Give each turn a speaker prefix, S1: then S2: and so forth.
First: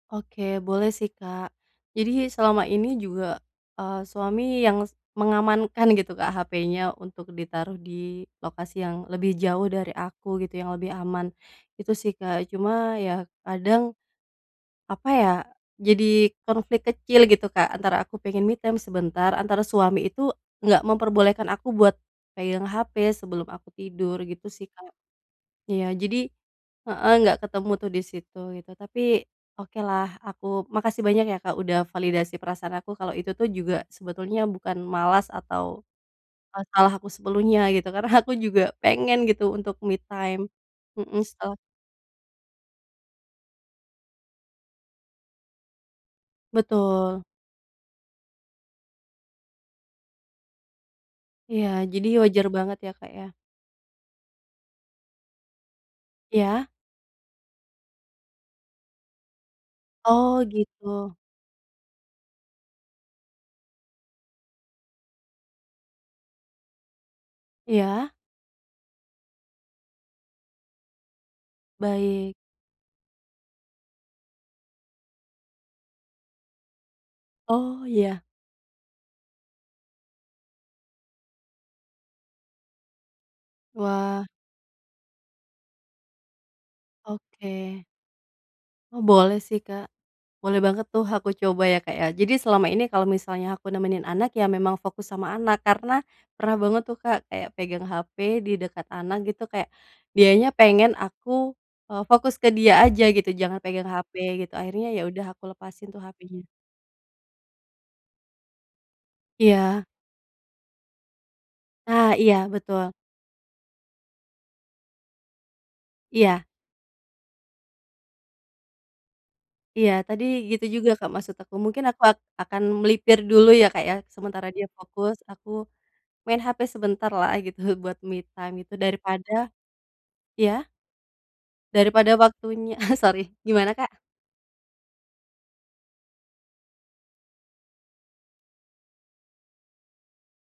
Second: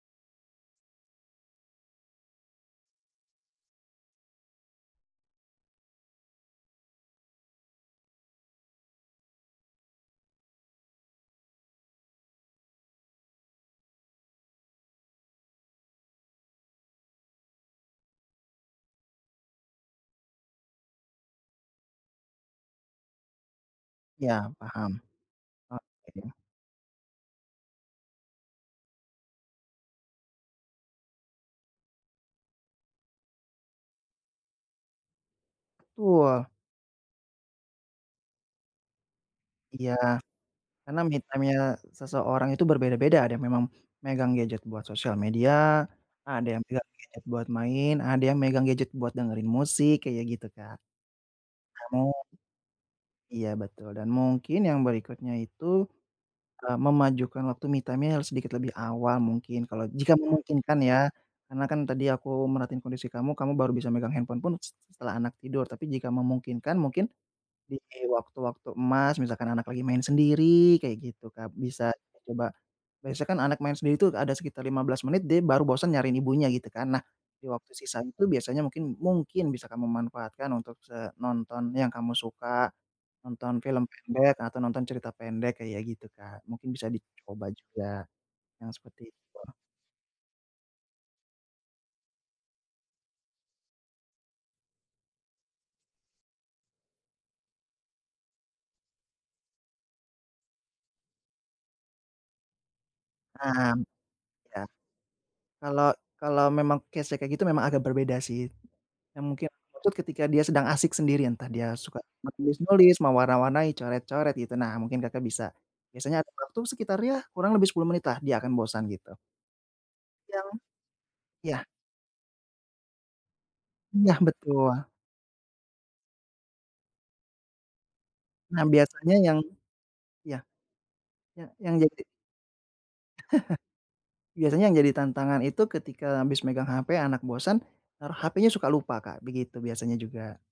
S1: Oke, boleh sih, Kak, jadi selama ini juga, eee, suami yang, s mengamankan gitu, Kak, hapenya untuk ditaruh di lokasi yang lebih jauh dari aku, gitu, yang lebih aman, Itu sih, Kak. Cuma ya kadang, apa ya, jadi konflik kecil, gitu, Kak, antara aku pengen me time sebentar, antara suami itu, nggak memperbolehkan aku buat pegang hape sebelum aku tidur, gitu
S2: Ya,
S1: sih, Kak.
S2: paham.
S1: Ya
S2: Oke.
S1: jadi heeh, nggak ketemu tuh di situ, gitu. Tapi, oke lah, aku makasih banyak ya, Kak, udah validasi perasaan aku, kalau itu tuh juga sebetulnya bukan malas atau,
S2: Wah.
S1: eee, salah aku sepenuhnya gitu, karena aku juga pengen gitu, untuk
S2: Iya.
S1: me time.
S2: Karena me
S1: Mhm, setelah
S2: time-nya seseorang itu berbeda-beda, ada yang memang megang gadget buat sosial media, ada yang pegang gadget
S1: Betul.
S2: buat main, ada yang megang gadget buat dengerin musik, kayak gitu, Kak.
S1: Iya, jadi
S2: Namun
S1: wajar banget ya, Kak, ya.
S2: Iya betul, dan mungkin yang berikutnya itu,
S1: Ya?
S2: eee, memajukan waktu me time-nya harus sedikit lebih awal, mungkin, kalau jika
S1: Oh
S2: memungkinkan ya,
S1: gitu.
S2: karena kan tadi aku merhatiin kondisi kamu, kamu baru bisa megang handphone pun s setelah anak tidur, tapi jika memungkinkan, mungkin di
S1: Ya?
S2: waktu-waktu emas, misalkan anak lagi main sendiri kek gitu, Kak, bisa
S1: Baik.
S2: coba, biasanya kan anak main sendiri itu ada sekitar 15 menit, dia baru bosan nyariin ibunya gitu, kan. Nah di waktu
S1: Oh
S2: sisanya
S1: ya.
S2: itu, biasanya mungkin mungkin bisa kamu manfaatkan untuk, se nonton yang kamu suka, nonton film
S1: Wah.
S2: pendek atau nonton cerita pendek, kayak gitu, Kak, mungkin bisa dicoba
S1: Oke.
S2: juga yang
S1: Oh,
S2: seperti itu.
S1: boleh sih, Kak. Boleh banget tuh, aku coba ya, Kak, ya. Jadi selama ini kalau misalnya aku nemenin anak, ya memang fokus sama anak karena, pernah banget tuh, Kak, kayak pegang hape di dekat anak gitu, kek dianya pengen aku, eee, fokus ke dia aja, gitu, jangan
S2: Nah,
S1: pegang hape, gitu,
S2: ya.
S1: akhirnya ya udah aku
S2: Kalo
S1: lepasin tuh
S2: kalo
S1: hapenya.
S2: memang case-nya kayak gitu, memang agak berbeda sih. Ya mungkin
S1: Iya.
S2: tuh ketika dia sedang asik sendirian, entah dia suka
S1: Ah, iya betul.
S2: menulis-nulis, mewarna-warnai, coret-coret, gitu, nah mungkin Kakak bisa, biasanya atur
S1: Iya.
S2: waktu sekitar, ya kurang lebih 10 menitlah, dia akan bosan, gitu.
S1: Iya, tadi
S2: Ya.
S1: gitu juga, Kak, maksud aku.
S2: Ya.
S1: Mungkin aku ak akan melipir dulu ya, Kak, ya,
S2: Nah,
S1: sementara dia
S2: betul.
S1: fokus, aku, main HP sebentarlah, gitu, buat me time
S2: Nah,
S1: itu,
S2: biasanya,
S1: daripada
S2: yang ya.
S1: ya?
S2: Ya yang jadi
S1: Daripada waktunya sori, gimana Kak?
S2: Biasanya yang jadi tantangan itu ketika habis megang hape, anak bosan, har hapenya suka lupa, Kak, begitu biasanya juga.